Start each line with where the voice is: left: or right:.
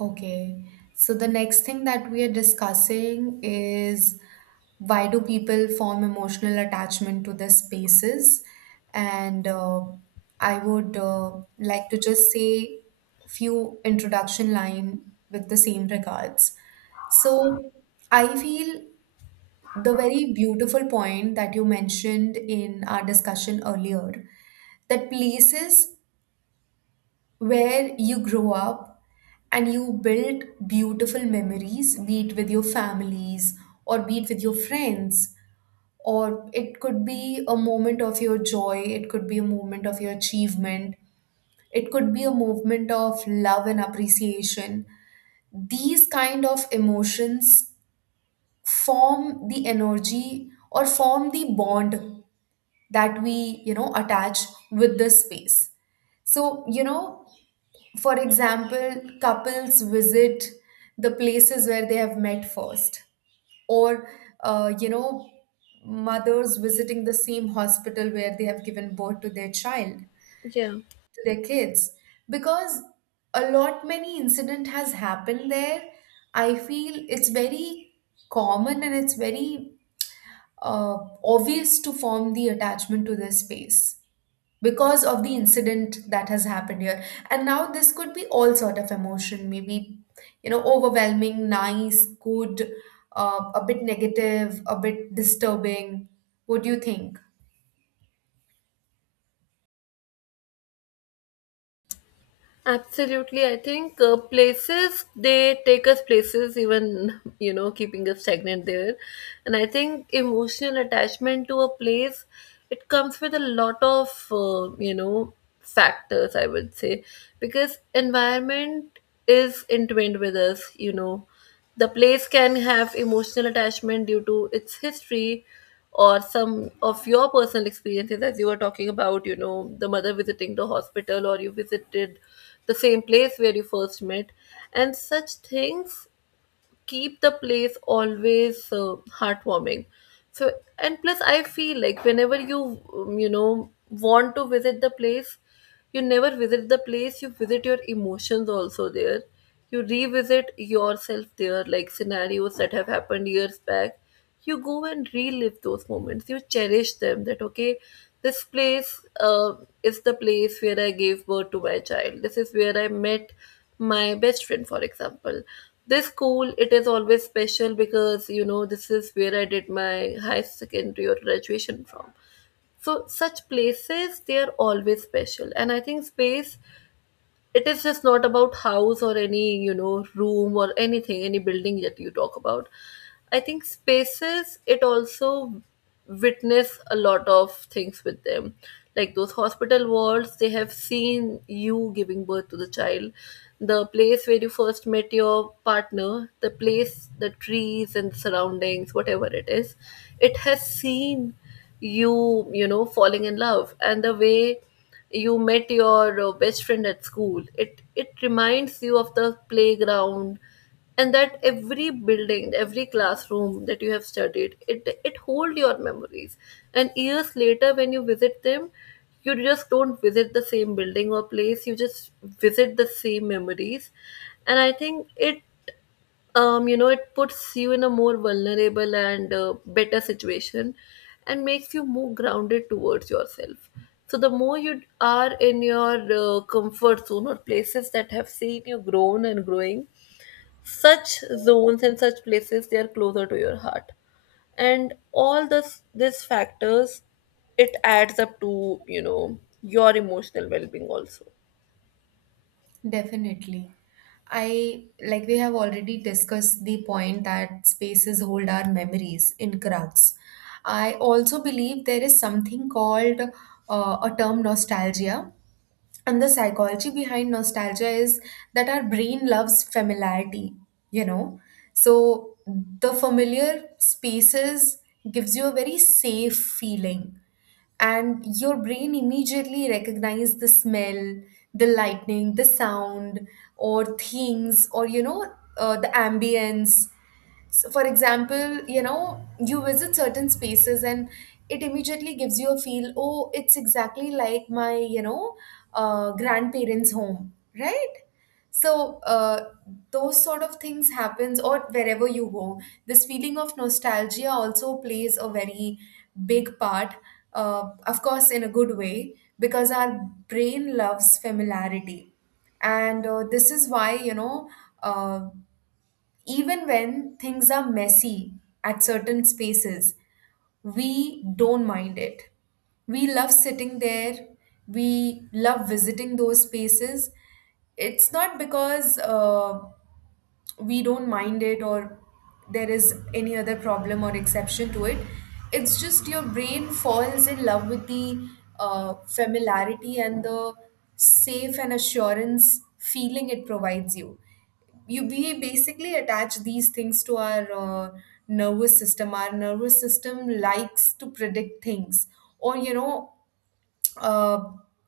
right: Okay. So the next thing that we are discussing is why do people form emotional attachment to their spaces? And I would like to just say few introduction line with the same regards. So I feel the very beautiful point that you mentioned in our discussion earlier, that places where you grow up and you build beautiful memories, be it with your families or be it with your friends, or it could be a moment of your joy, it could be a moment of your achievement, it could be a moment of love and appreciation. These kind of emotions form the energy or form the bond that we, you know, attach with this space. So, you know, for example, couples visit the places where they have met first, or you know, mothers visiting the same hospital where they have given birth to their child, to
left: Yeah,
right: their kids, because a lot many incident has happened there. I feel it's very common and it's very uh, obvious to form the attachment to this space because of the incident that has happened here, and now this could be all sort of emotion, maybe you know, overwhelming, nice, good, a bit negative, a bit disturbing. What do you think?
left: absolutely. I think places they take us places, even you know, keeping us stagnant there. And I think emotional attachment to a place, it comes with a lot of factors, I would say, because environment is entwined with us. You know, the place can have emotional attachment due to its history or some of your personal experiences, as you were talking about, you know, the mother visiting the hospital or you visited the same place where you first met. And such things keep the place always heartwarming. So, and plus, I feel like whenever you, want to visit the place, you never visit the place, you visit your emotions also there. You revisit yourself there, like scenarios that have happened years back, you go and relive those moments, you cherish them that okay, this place uh, is the place where I gave birth to my child, this is where I met my best friend, for example. This school, it is always special because you know this is where I did my high secondary or graduation from. So such places, they are always special. And I think space, it is just not about house or any, you know, room or anything, any building that you talk about. I think spaces, it also witness a lot of things with them, like those hospital wards, they have seen you giving birth to the child, the place where you first met your partner, the place, the trees and surroundings, whatever it is, it has seen you, you know, falling in love, and the way you met your best friend at school, it reminds you of the playground. And that every building, every classroom that you have studied, it hold your memories. And years later, when you visit them, you just don't visit the same building or place, you just visit the same memories. And I think it, you know, it puts you in a more vulnerable and better situation and makes you more grounded towards yourself. So, the more you are in your comfort zone or places that have seen you grown and growing, such zones and such places, they are closer to your heart. And all this, these factors, it adds up to, you know, your emotional well being also.
right: Definitely. I like we have already discussed the point that spaces hold our memories in cracks. I also believe there is something called a term nostalgia. And the psychology behind nostalgia is that our brain loves familiarity, you know. So the familiar spaces gives you a very safe feeling, and your brain immediately recognize the smell, the lightning, the sound, or things, or you know, the ambience. So for example, you know, you visit certain spaces and it immediately gives you a feel, oh, it's exactly like my, you know, grandparents home, right? So those sort of things happens, or wherever you go, this feeling of nostalgia also plays a very big part, of course in a good way, because our brain loves familiarity, and this is why, you know, uh, even when things are messy at certain spaces, we don't mind it. We love sitting there, we love visiting those spaces. It's not because we don't mind it or there is any other problem or exception to it. It's just your brain falls in love with the familiarity and the safe and assurance feeling it provides you. We basically attach these things to our nervous system. Our nervous system likes to predict things, or you know, uh,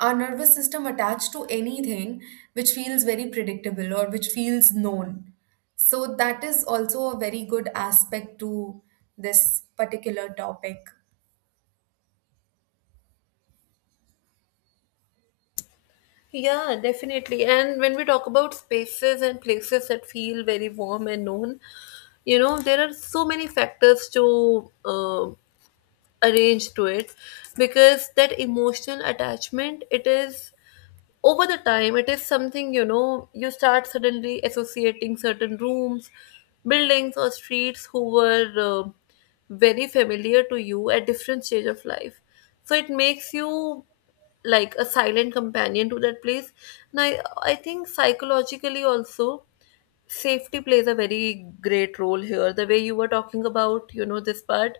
right: our nervous system attached to anything which feels very predictable or which feels known. So, that is also a very good aspect to this particular topic.
left: Yeah, definitely. And when we talk about spaces and places that feel very warm and known, you know, there are so many factors to arrange to it, because that emotional attachment, it is, over the time, it is something, you know, you start suddenly associating certain rooms, buildings or streets who were very familiar to you at different stage of life. So it makes you like a silent companion to that place. Now, I think psychologically also safety plays a very great role here, the way you were talking about, you know, this part,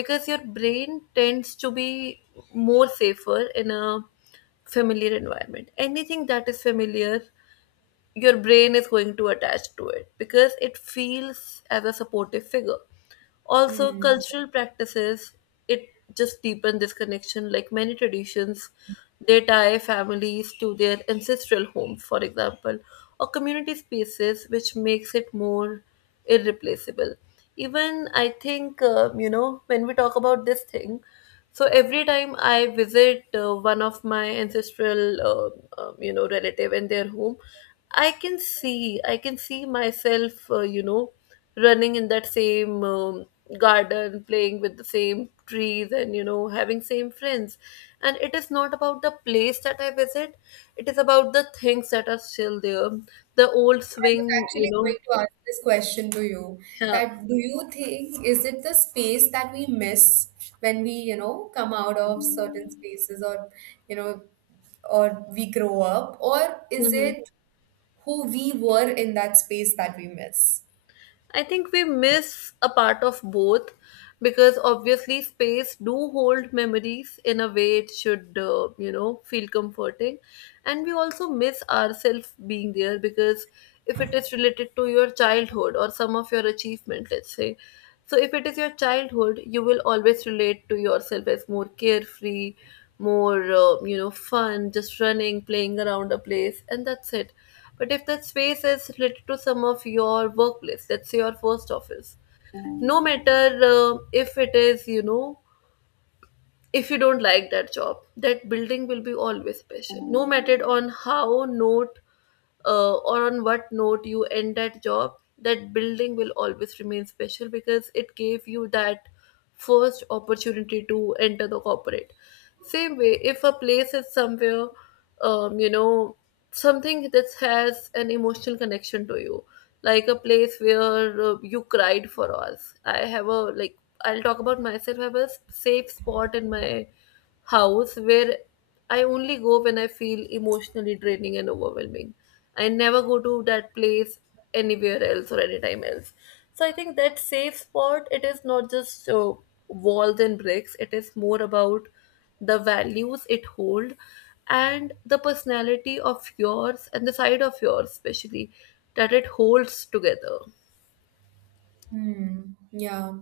left: because your brain tends to be more safer in a familiar environment. Anything that is familiar, your brain is going to attach to it because it feels as a supportive figure. Also,
right: Hmm.
left: cultural practices, it just deepen this connection. Like many traditions, they tie families to their ancestral homes, for example, or community spaces, which makes it more irreplaceable. Even I think, you know, when we talk about this thing, so every time I visit one of my ancestral, you know, relative in their home, I can see myself, you know, running in that same garden, playing with the same trees, and you know, having same friends. And it is not about the place that I visit; it is about the things that are still there, the old
right: I was
left: swing, you
right: actually going
left: know.
right: to ask this question to you,
left: Yeah.
right: that do you think, is it the space that we miss when we, you know, come out of certain spaces, or, you know, or we grow up, or is
left: Hmm.
right: it who we were in that space that we miss?
left: I think we miss a part of both, because obviously space do hold memories, in a way it should you know feel comforting. And we also miss ourselves being there, because if it is related to your childhood or some of your achievement, let's say. So if it is your childhood, you will always relate to yourself as more carefree, more you know fun, just running, playing around a place, and that's it. But if that space is related to some of your workplace, let's say your first office, no matter if it is, you know, if you don't like that job, that building will be always special. No matter on how note or on what note you end that job, that building will always remain special because it gave you that first opportunity to enter the corporate. Same way, if a place is somewhere, you know, something that has an emotional connection to you, like a place where you cried. For us, I have a like, I'll talk about myself, I have a safe spot in my house where I only go when I feel emotionally draining and overwhelming. I never go to that place anywhere else or anytime else. So I think that safe spot, it is not just walls and bricks, it is more about the values it hold, and the personality of yours and the side of yours especially that it holds together.
right: Hmm. Yeah.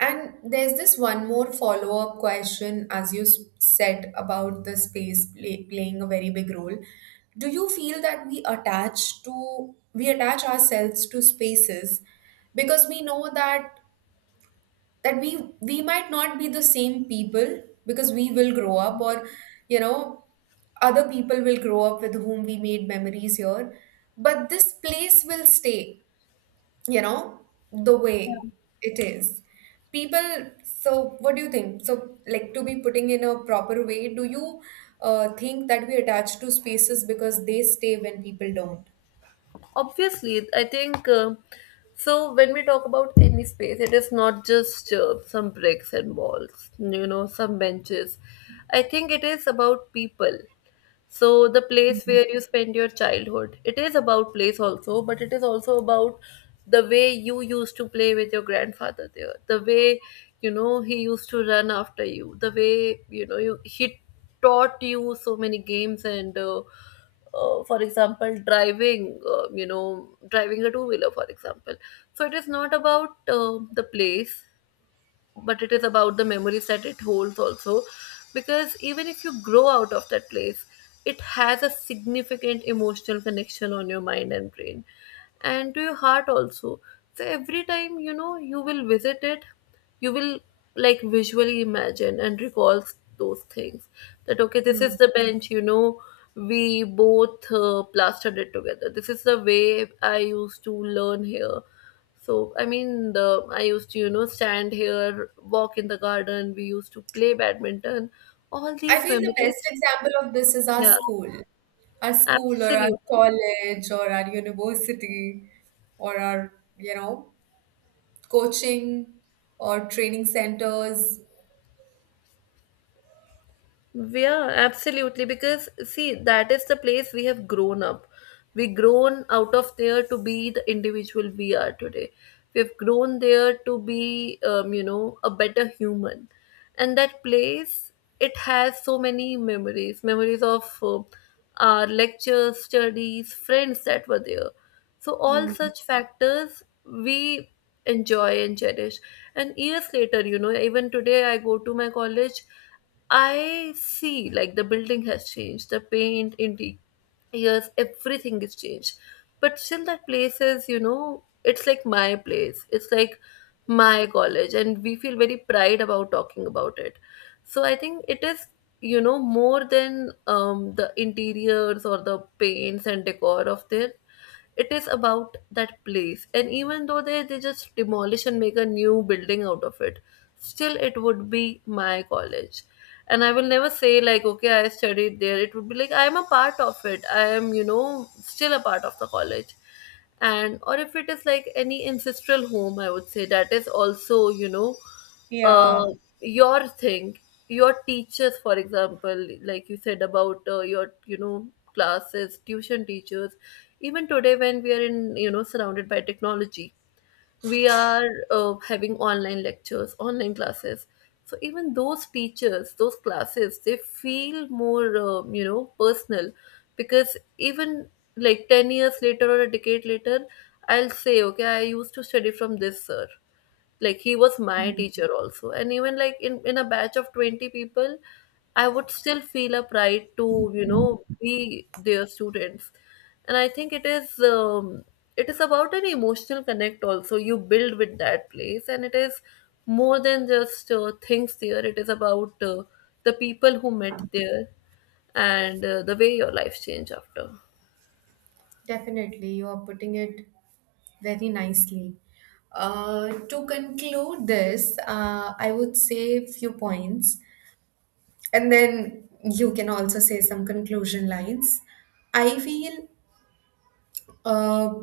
right: And there's this one more follow-up question, as you said about the space playing a very big role. Do you feel that we attach to we attach ourselves to spaces because we know that that we might not be the same people because we will grow up, or you know, other people will grow up with whom we made memories here, but this place will stay, you know, the way it is, people. So what do you think? So like, to be putting in a proper way, do you think that we attach to spaces because they stay when people don't?
left: Obviously, I think, so when we talk about any space, it is not just some bricks and walls, you know, some benches. I think it is about people. So the place where you spend your childhood, it is about place also, but it is also about the way you used to play with your grandfather there, the way you know he used to run after you, the way, you know, he taught you so many games, and for example, driving you know, driving a two wheeler, for example. So it is not about the place, but it is about the memories that it holds also, because even if you grow out of that place, it has a significant emotional connection on your mind and brain, and to your heart also. So every time you know you will visit it, you will like visually imagine and recall those things, that okay, this
right: Hmm.
left: is the bench, you know, we both plastered it together. This is the way I used to learn here. So I mean, the I used to, you know, stand here, walk in the garden. We used to play badminton. All
right: I
left: these
right: feel the best
left: memories,
right: example of this is our
left: yeah,
right: school, our school or our
left: absolutely.
right: college or our university, or our, you know, coaching or training centers.
left: Yeah, absolutely. Because see, that is the place we have grown up. We grown out of there to be the individual we are today. We have grown there to be, you know, a better human. And that place, it has so many memories, memories of our lectures, studies, friends that were there, so, all
right: Hmm.
left: such factors we enjoy and cherish. And years later, you know, even today I go to my college, I see like the building has changed, the paint, interior, years, everything is changed. But still, that place is, you know, it's like my place. It's like my college, and we feel very pride about talking about it. So I think it is, you know, more than the interiors or the paints and decor of there, it is about that place. And even though they, just demolish and make a new building out of it, still it would be my college. And I will never say like okay I studied there, it would be like I am a part of it, I am, you know, still a part of the college. And or if it is like any ancestral home, I would say that is also, you know,
right: Yeah.
left: uh, your thing, your teachers, for example, like you said about your, you know, classes, tuition teachers. Even today when we are in, you know, surrounded by technology, we are having online lectures, online classes. So even those teachers, those classes, they feel more you know personal, because even like 10 years later or a decade later, I'll say okay I used to study from this sir, like he was my teacher also. And even like in a batch of 20 people, I would still feel a pride to, you know, be their students. And I think it is, it is about an emotional connect also you build with that place, and it is more than just things there. It is about the people who met there, and the way your life changed after.
right: Definitely, you are putting it very nicely. To conclude this, I would say a few points, and then you can also say some conclusion lines. I feel uh,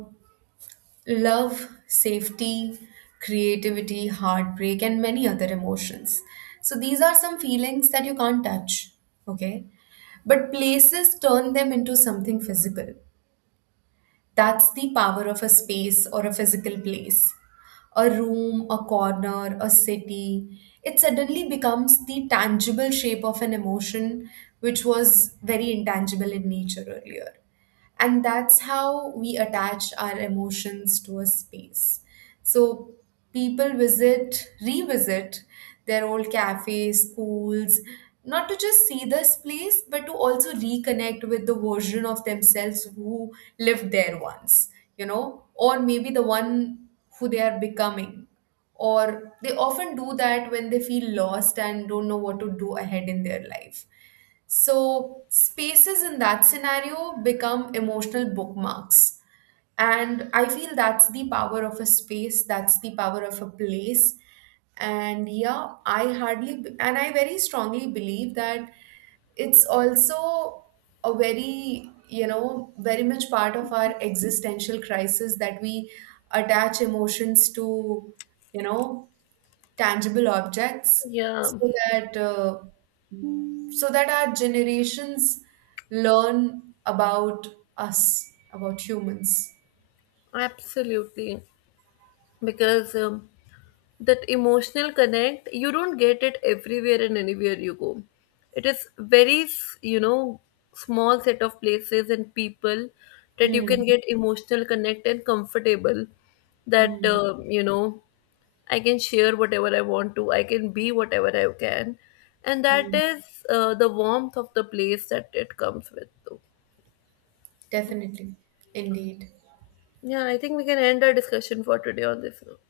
right: love, safety, creativity, heartbreak, and many other emotions. So these are some feelings that you can't touch, okay? But places turn them into something physical. That's the power of a space or a physical place. A room, a corner, a city. It suddenly becomes the tangible shape of an emotion which was very intangible in nature earlier, and that's how we attach our emotions to a space. So people visit, revisit their old cafes, schools, not to just see this place, but to also reconnect with the version of themselves who lived there once, you know, or maybe the one who they are becoming, or they often do that when they feel lost and don't know what to do ahead in their life. So, spaces in that scenario become emotional bookmarks. And I feel that's the power of a space, that's the power of a place. And yeah, I hardly, and I very strongly believe that it's also a very, you know, very much part of our existential crisis, that we attach emotions to, you know, tangible objects,
left: Yeah,
right: so that uh, so that our generations learn about us, about humans.
left: absolutely. Because that emotional connect, you don't get it everywhere and anywhere you go. It is very you know small set of places and people that you
right: Hmm.
left: can get emotional connect and comfortable, that
right: Hmm.
left: you know, I can share whatever I want to. I can be whatever I can. And that
right: Hmm.
left: is the warmth of the place that it comes with. So,
right: Definitely. Indeed.
left: yeah, I think we can end our discussion for today on this note.